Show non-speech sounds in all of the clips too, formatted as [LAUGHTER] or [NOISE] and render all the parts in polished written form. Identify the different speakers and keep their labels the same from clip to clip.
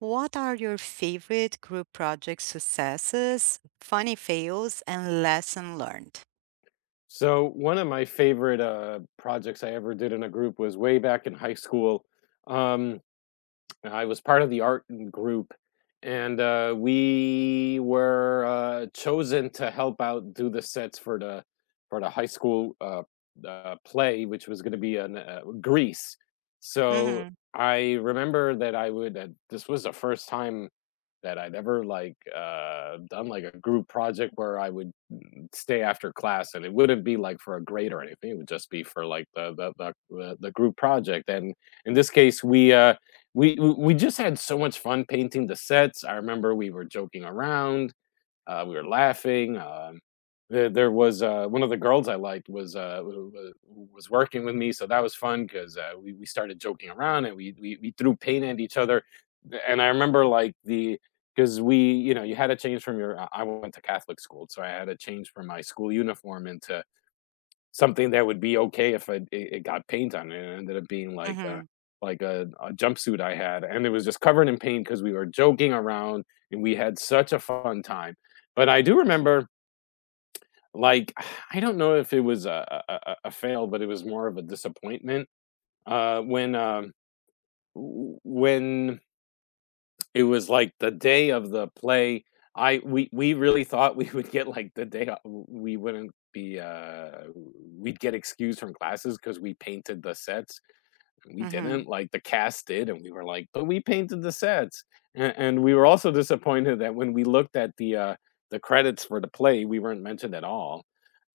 Speaker 1: What are your favorite group project successes, funny fails, and lesson learned?
Speaker 2: So one of my favorite projects I ever did in a group was way back in high school. Um, I was part of the group, and we were chosen to help out do the sets for the high school play, which was going to be in Greece. So
Speaker 1: Mhm,
Speaker 2: I remember that I would. This was the first time that I'd ever done like a group project where I would stay after class, and it wouldn't be like for a grade or anything. It would just be for like the group project. And in this case, we just had so much fun painting the sets. I remember we were joking around, we were laughing. There was one of the girls I liked was was working with me, so that was fun because we started joking around and we threw paint at each other. And I remember like the because we you know you had to change from your I went to Catholic school, so I had to change from my school uniform into something that would be okay if it got paint on it, and it ended up being like a
Speaker 1: mhm,
Speaker 2: like a a jumpsuit I had, and it was just covered in paint because we were joking around, and we had such a fun time. But I do remember, like, [SIGHS] I don't know if it was a fail, but it was more of a disappointment, when, w when it was like the day of the play. I we really thought we would get, like, the day o w we wouldn't be, we'd get excused from classes because we painted the sets. We
Speaker 1: mhm.
Speaker 2: didn't, like, the cast did, and we were like, "But we painted the sets." And we were also disappointed that when we looked at the credits for the play, we weren't mentioned at all.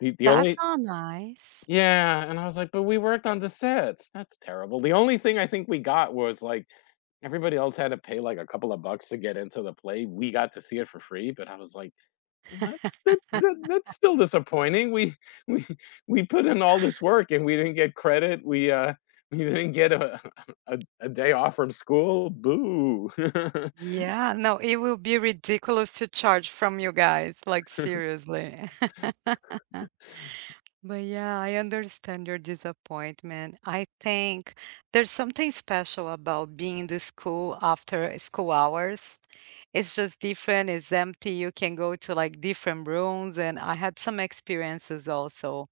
Speaker 2: The
Speaker 1: That's
Speaker 2: only
Speaker 1: all nice.
Speaker 2: Yeah, and I was like, "But we worked on the sets, that's terrible." The only thing I think we got was, like, everybody else had to pay, like, a couple of bucks to get into the play, we got to see it for free, but I was like, "Well, that's that's still disappointing, we [LAUGHS] we we put in all this work and we didn't get credit, we didn't get a [LAUGHS] a day off from school, boo." [LAUGHS]
Speaker 1: Yeah, no, it will be ridiculous to charge from you guys, like seriously. [LAUGHS] But yeah, I understand your disappointment. I think there's something special about being in the school after school hours. It's just different, it's empty, you can go to, like, different rooms, and I had some experiences also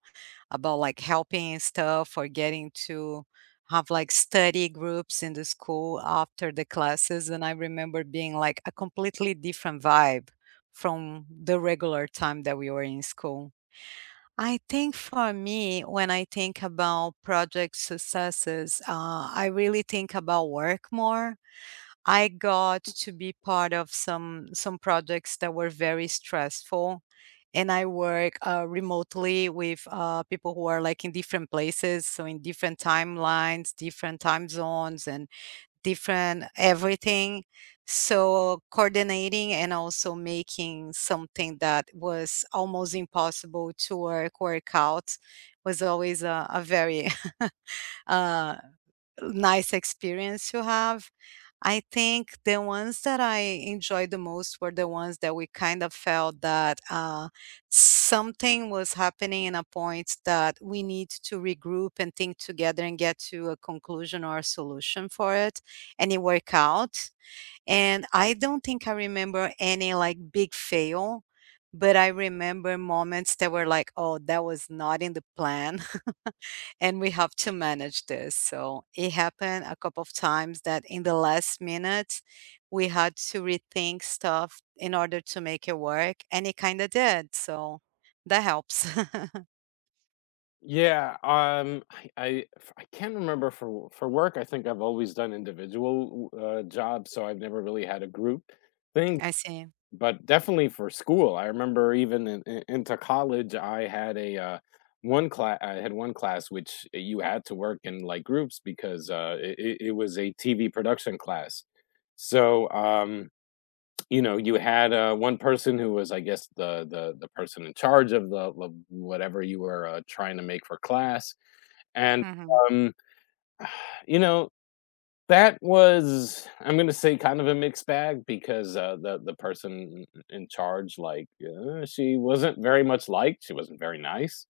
Speaker 1: about, like, helping stuff or getting to have, like, study groups in the school after the classes, and I remember being, like, a completely different vibe from the regular time that we were in school. I think for me, when I think about project successes, I really think about work more. I got to be part of some projects that were very stressful, and I work, remotely with, people who are, like, in different places, so in different timelines, different time zones, and different everything. So coordinating and also making something that was almost impossible to work out was always a very, [LAUGHS] uh nice experience to have. I think the ones that I enjoyed the most were the ones that we kind of felt that something was happening in a point that we need to regroup and think together and get to a conclusion or a solution for it, and it worked out. And I don't think I remember any like big fail, but I remember moments that were like, oh, that was not in the plan and we have to manage this. So it happened a couple of times that in the last minute, we had to rethink stuff in order to make it work, and it kind of did. So that helps. [LAUGHS]
Speaker 2: Yeah, I can't remember for w for work. I think I've always done individual, jobs, so I've never really had a group thing,
Speaker 1: I see.
Speaker 2: but definitely for school, I remember even in into college, I had one class. I had one class which you had to work in, like, groups because, uh, it was a TV production class. So, you know, you had, one person who was, I guess, the person in charge of the of whatever you were, trying to make for class, and,
Speaker 1: Hmm,
Speaker 2: um, you know, that was, I'm gonna say, kind of a mixed bag because, uh, the person in charge, like, she wasn't very much liked, she wasn't very nice,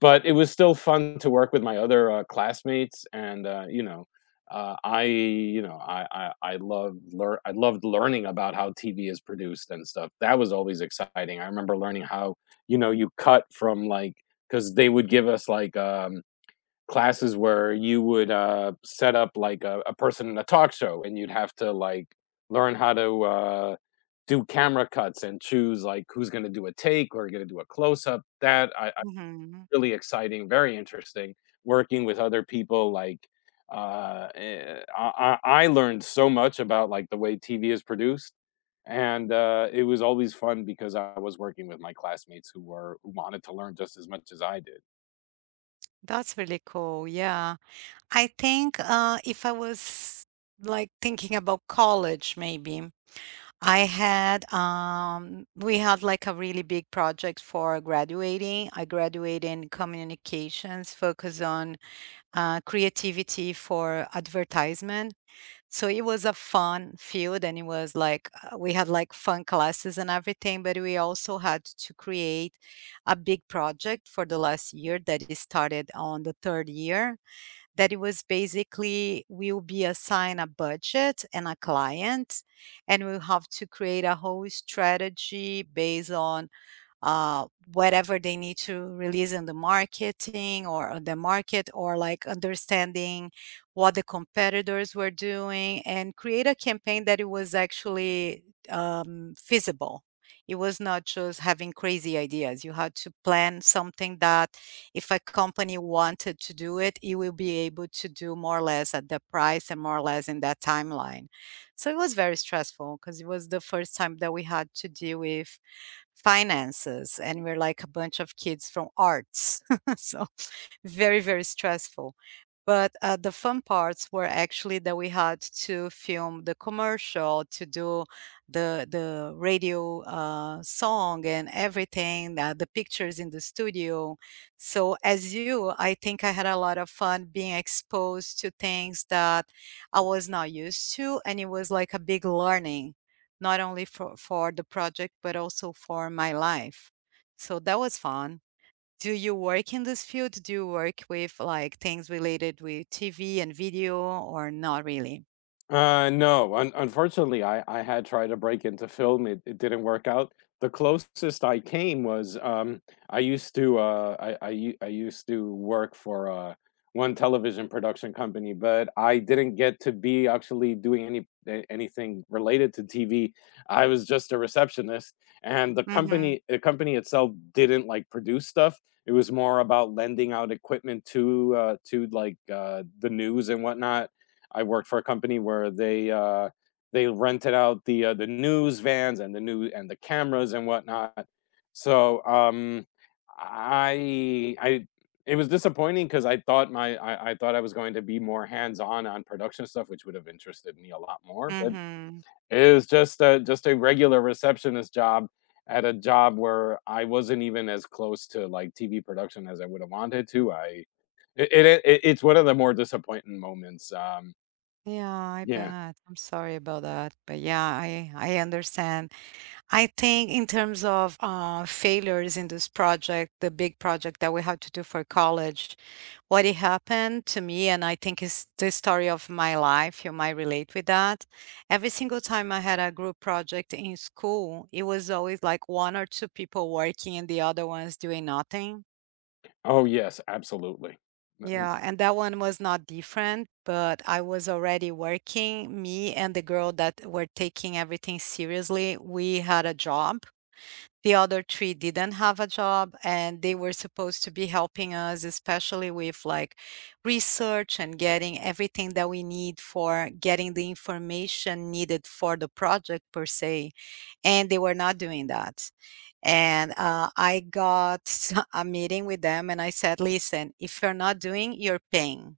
Speaker 2: but it was still fun to work with my other, classmates and, you know, I you know, I love lear I loved learning about how TV is produced and stuff. That was always exciting. I remember learning how, you know, you cut from, like because they would give us, like, classes where you would set up like a person in a talk show and you'd have to like learn how to do camera cuts and choose like who's going to do a take or going to do a close up. That I
Speaker 1: hmm.
Speaker 2: Really exciting, very interesting. Working with other people, like I learned so much about like the way TV is produced, and it was always fun because I was working with my classmates who were who wanted to learn just as much as I did.
Speaker 1: That's really cool. Yeah. I think if I was like thinking about college, maybe. I had we had like a really big project for graduating. I graduated in communications, focus on creativity for advertisement. So it was a fun field, and it was like we had like fun classes and everything. But we also had to create a big project for the last year that is started on the third year, that it was basically we'll be assigned a budget and a client, and we'll have to create a whole strategy based on uh, whatever they need to release in the marketing or the market, or like understanding what the competitors were doing, and create a campaign that it was actually feasible. It was not just having crazy ideas, you had to plan something that if a company wanted to do it, it will be able to do more or less at the price and more or less in that timeline. So it was very stressful because it was the first time that we had to deal with finances, and we're like a bunch of kids from arts. [LAUGHS] So very, very stressful. But the fun parts were actually that we had to film the commercial, to do the radio song and everything, the pictures in the studio. So as you, I think I had a lot of fun being exposed to things that I was not used to, and it was like a big learning, not only for the project but also for my life. So that was fun. Do you work in this field? Do you work with like things related with TV and video or not really?
Speaker 2: No, un unfortunately, I had tried to break into film, it didn't work out. The closest I came was, I used to work for, one television production company, but I didn't get to be actually doing anything related to TV. I was just a receptionist, and
Speaker 1: Mm-hmm.
Speaker 2: the company itself didn't, like, produce stuff. It was more about lending out equipment to, like, the news and whatnot. I worked for a company where they rented out the news vans and the cameras and whatnot. So I it was disappointing because I thought I was going to be more hands on production stuff, which would have interested me a lot more. But
Speaker 1: Mm-hmm.
Speaker 2: it was just just a regular receptionist job at a job where I wasn't even as close to like TV production as I would have wanted to. I it, it, it it's one of the more disappointing moments.
Speaker 1: Yeah, I
Speaker 2: Yeah.
Speaker 1: bet. I'm sorry about that. But yeah, I understand. I think in terms of failures in this project, the big project that we have to do for college, what it happened to me, and I think it's the story of my life, you might relate with that. Every single time I had a group project in school, it was always like one or two people working and the other ones doing nothing.
Speaker 2: Oh, yes, absolutely.
Speaker 1: Yeah, and that one was not different, but I was already working. Me and the girl that were taking everything seriously, we had a job. The other 3 didn't have a job, and they were supposed to be helping us, especially with, like, research and getting everything that we need for getting the information needed for the project per se, and they were not doing that. And, I got [LAUGHS] a meeting with them, and I said, "Listen, if you're not doing, you're paying.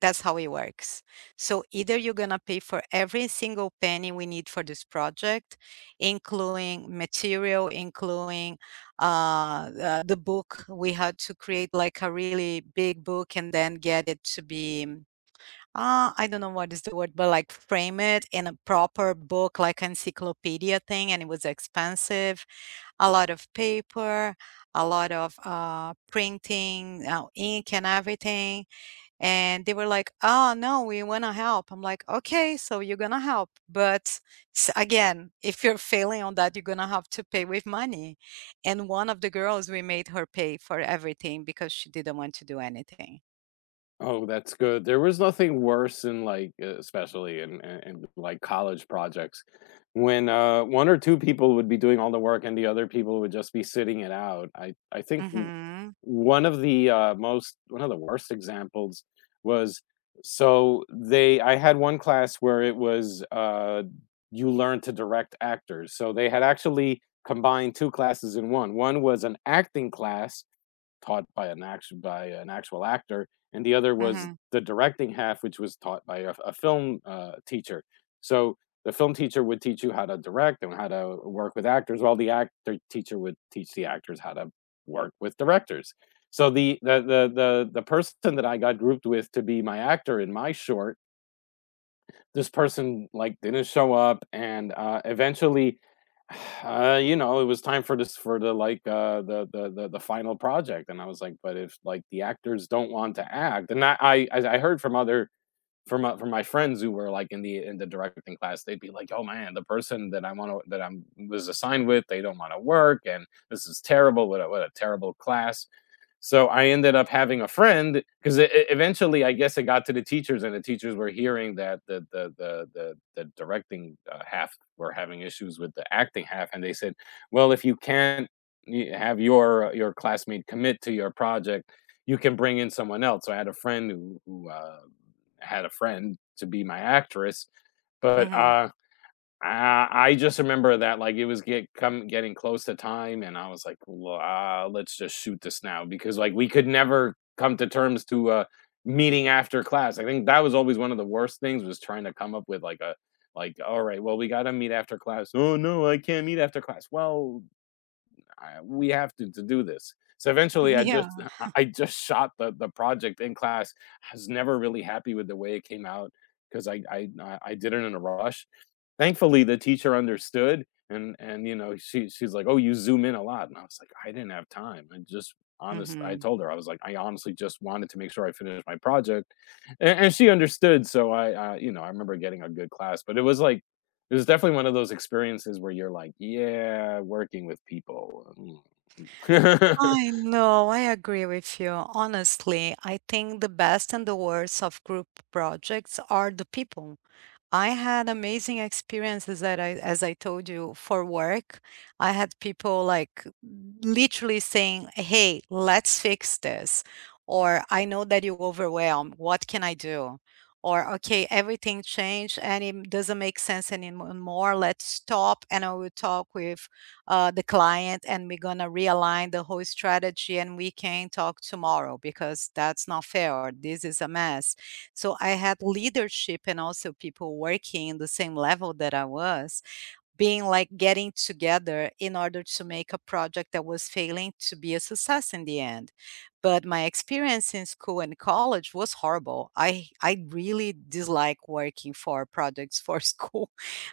Speaker 1: That's how it works. So either you're gonna pay for every single penny we need for this project, including material, including the book. We had to create like a really big book and then get it to be I don't know what is the word, but like frame it in a proper book, like encyclopedia thing, and it was expensive. A lot of paper, a lot of printing, ink, and everything. And they were like, "Oh, no, we wanna help." I'm like, "Okay, so you're gonna help, but again, if you're failing on that, you're gonna have to pay with money." And one of the girls, we made her pay for everything because she didn't want to do anything.
Speaker 2: Oh, that's good. There was nothing worse than, like, especially in like, college projects when, 1 or 2 people would be doing all the work and the other people would just be sitting it out. I think
Speaker 1: Mhm.
Speaker 2: one of the, most one of the worst examples was so they I had one class where it was, you learn to direct actors, so they had actually combined 2 classes in one. One was an acting class taught by an action by an actual actor, and the other was
Speaker 1: Mhm.
Speaker 2: the directing half, which was taught by a film, teacher. So the film teacher would teach you how to direct and how to work with actors, while the actor teacher would teach the actors how to work with directors. So the person that I got grouped with to be my actor in my short, this person like didn't show up, and eventually, [SIGHS] you know, it was time for this for the like uh, the final project, and I was like, but if like the actors don't want to act, and I heard from other for my friends who were like in the directing class, they'd be like, "Oh man, the person that I want to that I'm was assigned with, they don't want to work, and this is terrible. What a terrible class." So I ended up having a friend because eventually, I guess, it got to the teachers, and the teachers were hearing that the directing half were having issues with the acting half, and they said, "Well, if you can't have your classmate commit to your project." You can bring in someone else. So I had a friend who had a friend to be my actress, but
Speaker 1: Mhm.
Speaker 2: I just remember that like it was getting close to time, and I was like, "Well, let's just shoot this now because like we could never come to terms to meeting after class. I think that was always one of the worst things was trying to come up with like a like all right, well we got to meet after class. Oh no, I can't meet after class. Well, we have to do this. So
Speaker 1: [LAUGHS]
Speaker 2: eventually, I
Speaker 1: Yeah.
Speaker 2: just [LAUGHS] I just shot the project in class. I was never really happy with the way it came out because I did it in a rush. Thankfully, the teacher understood, and, you know, she's like, "Oh, you zoom in a lot," and I was like, "I didn't have time." I just honest I
Speaker 1: Mhm.
Speaker 2: told her, I was like, "I honestly just wanted to make sure I finished my project," and she understood, so I you know, I remember getting a good class, but it was like it was definitely one of those experiences where you're like, "Yeah, working with people." mm." [LAUGHS]
Speaker 1: I know, I agree with you. Honestly, I think the best and the worst of group projects are the people. I had amazing experiences that I, as I told you, for work. I had people, like, literally saying, "Hey, let's fix this," or, "I know that you overwhelmed. What can I do?" Or, "Okay, everything changed, and it doesn't make sense anymore. Let's stop, and I will talk with, the client, and we're gonna realign the whole strategy, and we can talk tomorrow because that's not fair, or this is a mess." So I had leadership and also people working in the same level that I was, being like getting together in order to make a project that was failing to be a success in the end. But my experience in school and college was horrible. I really dislike working for projects for [LAUGHS] school.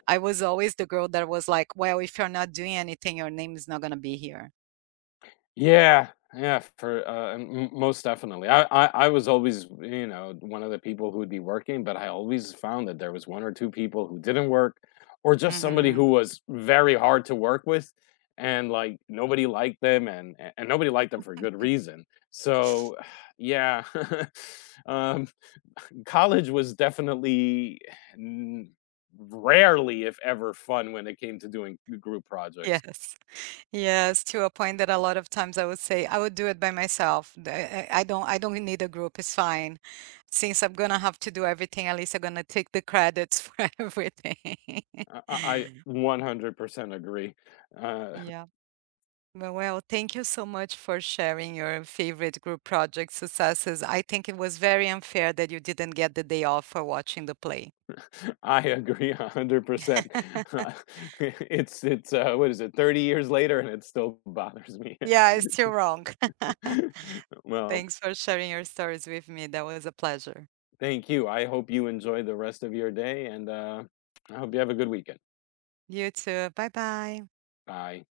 Speaker 1: I was always the girl that was like, well, if you're not doing anything, your name is not going to be here.
Speaker 2: Yeah, yeah, for m m most definitely. I was always, you know, one of the people who would be working, but I always found that there was 1 or 2 people who didn't work, or just somebody
Speaker 1: Mhm.
Speaker 2: who was very hard to work with, and, like, nobody liked them, and a and nobody liked them for good reason. So, [SIGHS] yeah, [LAUGHS] um, college was definitely n rarely, if ever, fun when it came to doing group projects.
Speaker 1: Yes. Yes, to a point that a lot of times I would say I would do it by myself. I don't I don't need a group, it's fine. Since I'm gonna have to do everything, at least I'm gonna take the credits for [LAUGHS] everything.
Speaker 2: I
Speaker 1: [LAUGHS]
Speaker 2: 100% agree. Uh,
Speaker 1: Yeah. Well, well, thank you so much for sharing your favorite group project successes. I think it was very unfair that you didn't get the day off for watching the play.
Speaker 2: [LAUGHS] I agree 100%. [LAUGHS]
Speaker 1: [LAUGHS]
Speaker 2: It's what is it? 30 years later and it still bothers me. [LAUGHS]
Speaker 1: Yeah, it's still wrong. [LAUGHS]
Speaker 2: Well,
Speaker 1: Thanks for sharing your stories with me. That was a pleasure.
Speaker 2: thank you. I hope you enjoy the rest of your day and I hope you have a good weekend.
Speaker 1: You too. Bye bye.
Speaker 2: Bye.